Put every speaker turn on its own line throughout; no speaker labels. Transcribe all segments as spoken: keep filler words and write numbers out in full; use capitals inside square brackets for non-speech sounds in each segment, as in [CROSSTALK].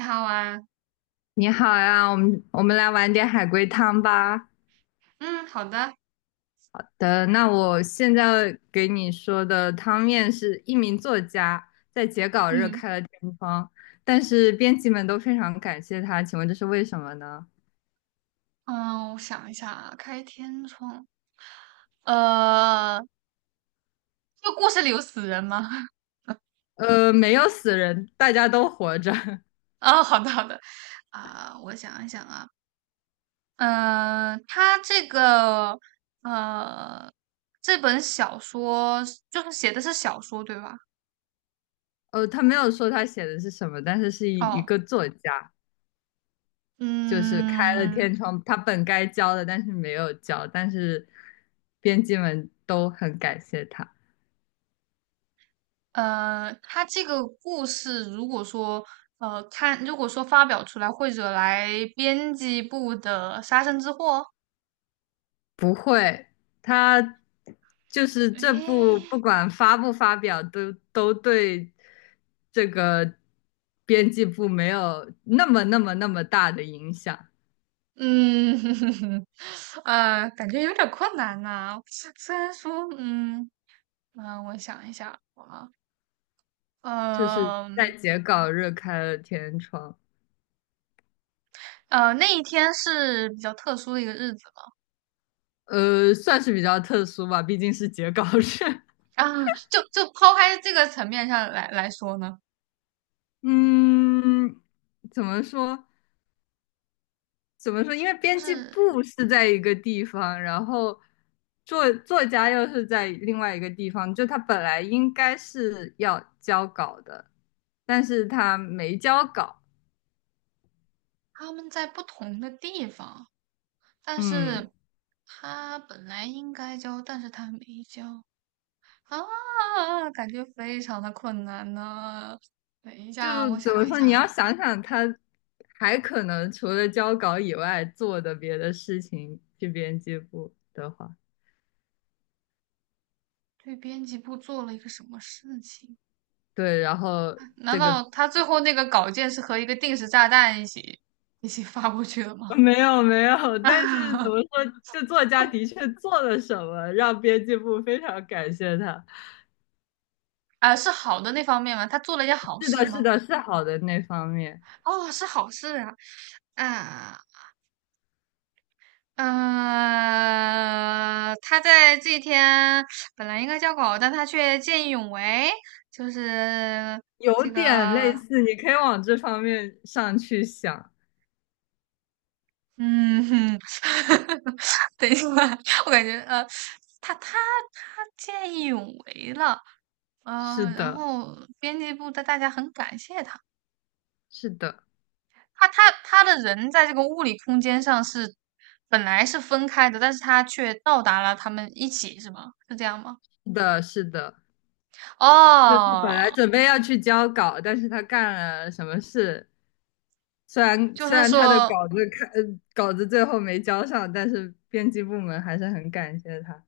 你好啊。
你好呀，我们我们来玩点海龟汤吧。
嗯，好的。
的，那我现在给你说的汤面是一名作家在截稿日
嗯
开了天窗，但是编辑们都非常感谢他，请问这是为什么呢？
嗯，我想一下啊。开天窗，呃，这个故事里有死人吗？[LAUGHS]
呃，没有死人，大家都活着。[LAUGHS]
哦，好的，好的。啊，我想一想啊。嗯、呃，他这个，呃，这本小说，就是写的是小说对吧？
呃，他没有说他写的是什么，但是是一一
哦。
个作家，就是开了
嗯
天窗，他本该交的，但是没有交，但是编辑们都很感谢他。
呃，他这个故事如果说，呃看，如果说发表出来会惹来编辑部的杀身之祸。
不会，他就是
[LAUGHS]
这部
哎。
不管发不发表，都都对这个编辑部没有那么那么那么大的影响，
嗯。[LAUGHS] 啊，感觉有点困难呐，虽然说，嗯，啊，我想一下啊，
就是在
嗯，
截稿日开了天窗，
呃，那一天是比较特殊的一个日子。
呃，算是比较特殊吧，毕竟是截稿日。[LAUGHS]
啊，就就抛开这个层面上来来说呢，
嗯，怎么说？怎么说？因为
就
编辑
是
部是在一个地方，然后作作家又是在另外一个地方，就他本来应该是要交稿的，但是他没交稿。
他们在不同的地方，但
嗯，
是他本来应该交，但是他没交。啊，感觉非常的困难呢，等一
就
下，我
怎么
想一
说？你
下。
要想想他还可能除了交稿以外做的别的事情，去编辑部的话，
对编辑部做了一个什么事情？
对，然后
难
这个。
道他最后那个稿件是和一个定时炸弹一起一起发过去的吗？
[LAUGHS] 没有没有，
[LAUGHS]
但是怎
啊。
么说，这作家的确做了什么，让编辑部非常感谢他。
啊，是好的那方面吗？他做了一件好
是
事
的，是
吗？
的，是好的那方面，
哦，是好事啊。啊。呃，他在这一天本来应该交稿，但他却见义勇为，就是
有
这
点类
个，
似，你可以往这方面上去想。
嗯哼。[LAUGHS] 等一下，我感觉，呃，他他他见义勇为了。
是
呃，然
的，
后编辑部的大家很感谢他。
是的，
他他他的人在这个物理空间上是本来是分开的，但是他却到达了他们一起，是吗？是这样吗？
是的，是的。就他本
哦。
来准备要去交稿，但是他干了什么事？虽然
就
虽
是
然他的
说，
稿子看，呃稿子最后没交上，但是编辑部门还是很感谢他。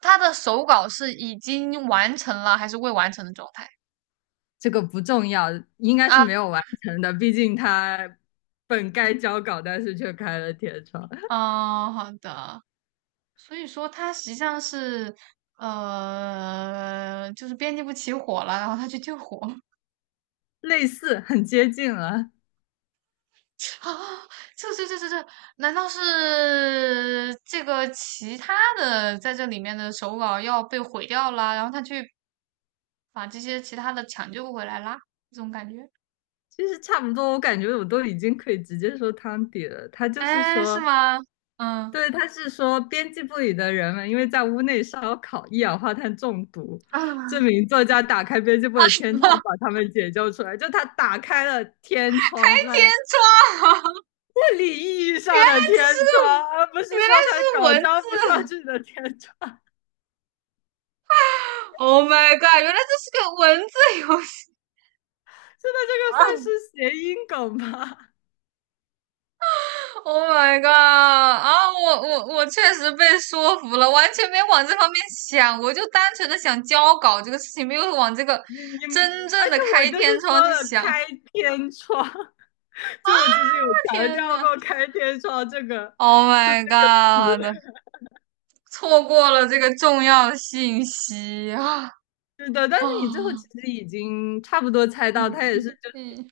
他的手稿是已经完成了还是未完成的状态
这个不重要，应该是
啊？
没有完成的，毕竟他本该交稿，但是却开了天窗，[LAUGHS]
哦，好的。所以说他实际上是，呃，就是编辑部起火了，然后他去救火。
类似，很接近了。
[LAUGHS] 啊，这这这这这，难道是这个其他的在这里面的手稿要被毁掉了，然后他去把这些其他的抢救回来啦？这种感觉。
其实差不多，我感觉我都已经可以直接说汤底了。他就是
哎，是
说，
吗？嗯。
对，他是说编辑部里的人们因为在屋内烧烤，一氧化碳中毒。这
啊
名作家打开编辑部
啊！[LAUGHS]
的
什
天
么？
窗，把他们解救出来。就他打开了天
开
窗，来
天
物
窗？
理意义
原
上
来
的天
这是
窗，
个，
而不
原
是说
来
他
是
搞
文
交不上
字。
去的天窗。
Oh my god！原来这是个文字游戏。
真的，这个算是谐音梗吧？
Oh my god！啊，我我我确实被说服了，完全没往这方面想，我就单纯的想交稿这个事情，没有往这个
你你，
真正
而且
的
我
开
就
天
是
窗
说
去
了
想。啊，
开天窗。就我其实有强
天
调
呐，
过开天窗这个
o h
这个
my
词，
god！错过了这个重要信息啊。
是的，但是你最后
啊！
其实已经差不多猜到，
嗯
他也是
嗯。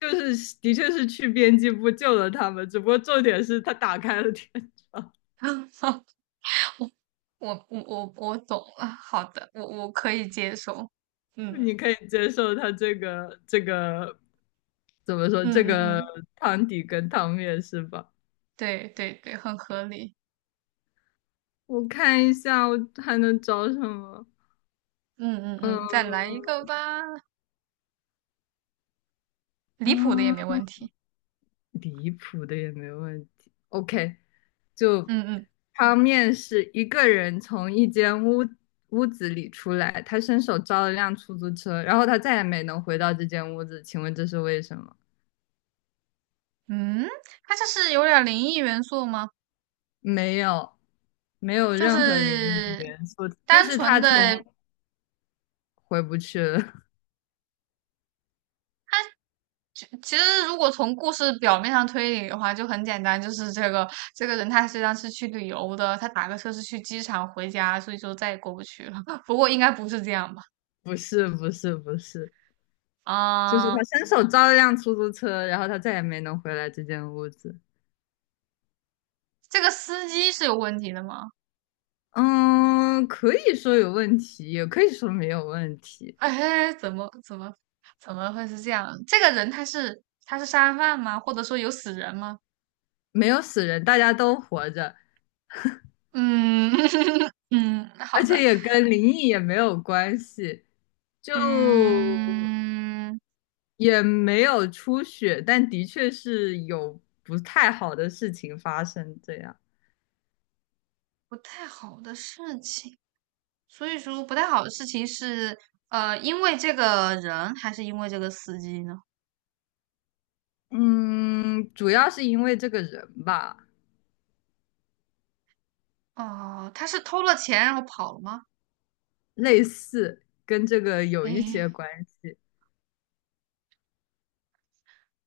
就就是的确是去编辑部救了他们，只不过重点是他打开了天窗，
啊，我我我我懂了，好的，我我可以接受。嗯
你可以接受他这个这个怎么说
嗯
这
嗯，
个
嗯。
汤底跟汤面是吧？
对，对，对，很合理。
我看一下我还能找什么，
嗯嗯嗯，再来一
嗯
个吧。离谱的也没
嗯，
问题。
离谱的也没问题，OK。就
嗯嗯
他面试一个人从一间屋屋子里出来，他伸手招了辆出租车，然后他再也没能回到这间屋子。请问这是为什么？
嗯。他这是有点灵异元素吗？
没有，没有
就
任何灵异
是
元素，就
单
是
纯
他从
的。
回不去了。
就其实如果从故事表面上推理的话，就很简单，就是这个，这个人他实际上是去旅游的，他打个车是去机场回家，所以就再也过不去了。[LAUGHS] 不过应该不是这样吧？
[LAUGHS] 不是，不是，不是，就是他
啊，
伸手招了辆出租车，然后他再也没能回来这间屋子。
这个司机是有问题的吗？
嗯，可以说有问题，也可以说没有问
[LAUGHS]
题。
哎，怎么怎么怎么会是这样？这个人他是他是杀人犯吗？或者说有死人吗？
没有死人，大家都活着。
嗯。 [LAUGHS] 嗯，好
而且
的。
也跟灵异也没有关系，就
嗯，
也没有出血，但的确是有不太好的事情发生。这样，
不太好的事情，所以说不太好的事情是，呃，因为这个人还是因为这个司机呢？
嗯，主要是因为这个人吧，
哦，他是偷了钱然后跑了吗？
类似跟这个有一
诶，
些关系。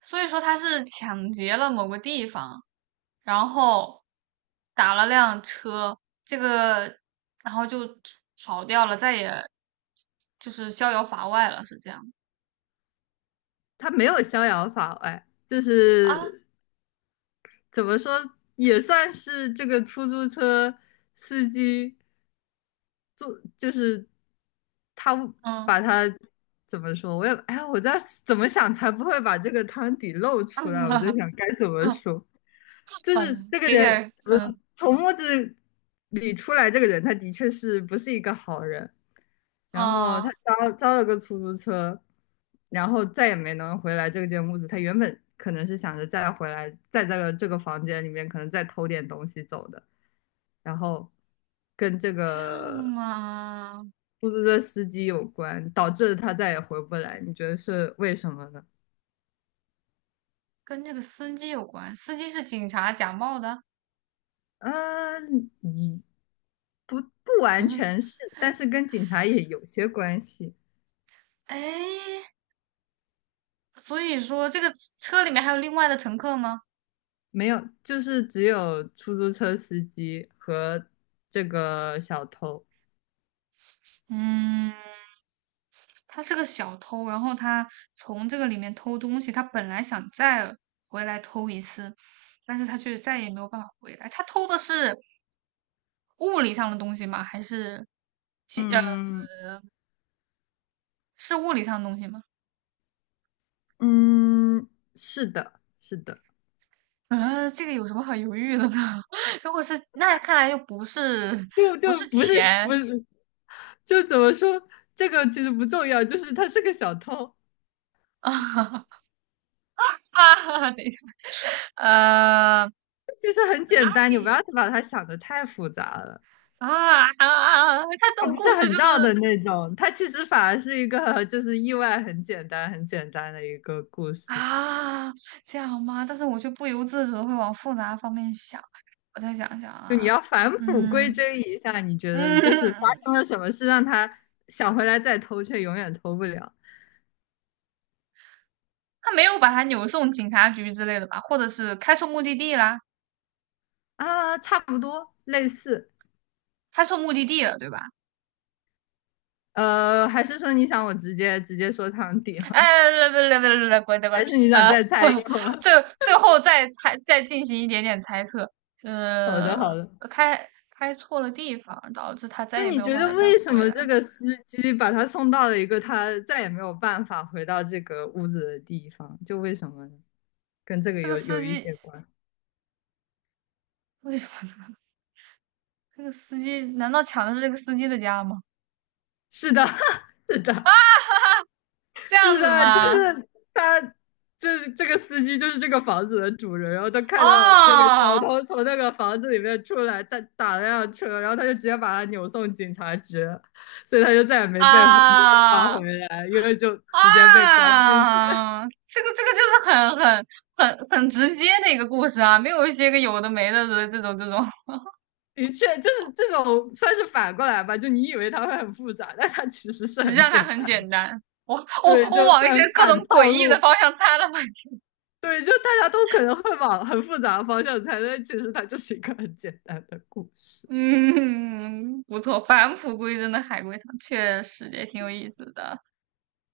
所以说他是抢劫了某个地方，然后打了辆车，这个，然后就跑掉了，再也就是逍遥法外了，是这样
他没有逍遥法外，就
啊？
是怎么说，也算是这个出租车司机做，就是他
嗯
把他怎么说，我也哎，我在怎么想才不会把这个汤底露出
嗯。
来，我在
[LAUGHS]
想该怎么说，就是
嗯，
这个
给点
人，
儿嗯，
从木子里出来这个人，他的确是不是一个好人。然后他
啊，
招招了个出租车，然后再也没能回来这间屋子。他原本可能是想着再回来，再在这个这个房间里面可能再偷点东西走的，然后跟这
这样
个
嘛。
出租车司机有关，导致他再也回不来。你觉得是为什么呢？
跟这个司机有关，司机是警察假冒的。
嗯，你不不完全是，但是跟警察也有些关系。
哎，所以说这个车里面还有另外的乘客吗？
没有，就是只有出租车司机和这个小偷。
嗯，他是个小偷，然后他从这个里面偷东西，他本来想再回来偷一次，但是他却再也没有办法回来。他偷的是物理上的东西吗？还是，技
嗯，
呃，是物理上的东西吗？
嗯，是的，是的，
呃，这个有什么好犹豫的呢？[LAUGHS] 如果是那看来又不是，
就
不
就
是
不是
钱
不是，就怎么说，这个其实不重要，就是他是个小偷，
啊。 [LAUGHS]，啊！等一下，呃，
其实很
本来
简单，
可
你不
以
要把它想的太复杂了，
啊。啊啊，他这
他
种
不是
故事
很
就是
绕的那种，他其实反而是一个就是意外很简单很简单的一个故事。
啊，这样吗？但是我却不由自主的会往复杂方面想。我再想想
就你
啊。
要返璞归
嗯
真一下，你觉得
嗯。
就是发
[LAUGHS]
生了什么事让他想回来再偷，却永远偷不了
他没有把他扭送警察局之类的吧？或者是开错目的地啦，
啊？差不多类似，
开错目的地了，对吧？
呃，还是说你想我直接直接说汤底吗？
哎，来来来来来，过来过来。
还是你想
啊，
再猜一会儿？
最最后再猜，再进行一点点猜测。
[LAUGHS] 好的，
呃，
好的。
开开错了地方，导致他再
就
也没
你
有
觉
办
得
法再
为什
回
么
来。
这个司机把他送到了一个他再也没有办法回到这个屋子的地方？就为什么呢？跟这个
这个
有
司
有一
机
些关。
为什么呢？这个司机难道抢的是这个司机的家吗？
是的，[LAUGHS] 是
啊。[LAUGHS]
的。
哈哈，这样
是
子
的，就
吗？
是他，就是这个司机，就是这个房子的主人。然后他看到那个小
哦。
偷从那个房子里面出来，他打了辆车，然后他就直接把他扭送警察局，所以他就再也没被没办法
啊
回来，因为就直接被关进去。
啊，这个这个就是很很很很直接的一个故事啊，没有一些个有的没的的这种这种。
的确，就是这种算是反过来吧，就你以为它会很复杂，但它其实是
实际
很
上
简
它很
单。
简单。我我
对，
我
就
往一些
算
各种
反
诡
套
异的
路，
方向猜了半天。
对，就大家都可能会往很复杂的方向猜，但其实它就是一个很简单的故
[LAUGHS]
事。
嗯，不错，返璞归真的海龟汤确实也挺有意思的。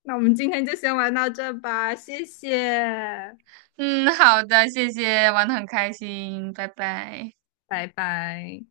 那我们今天就先玩到这吧，谢谢，
嗯，好的，谢谢，玩的很开心，拜拜。
拜拜。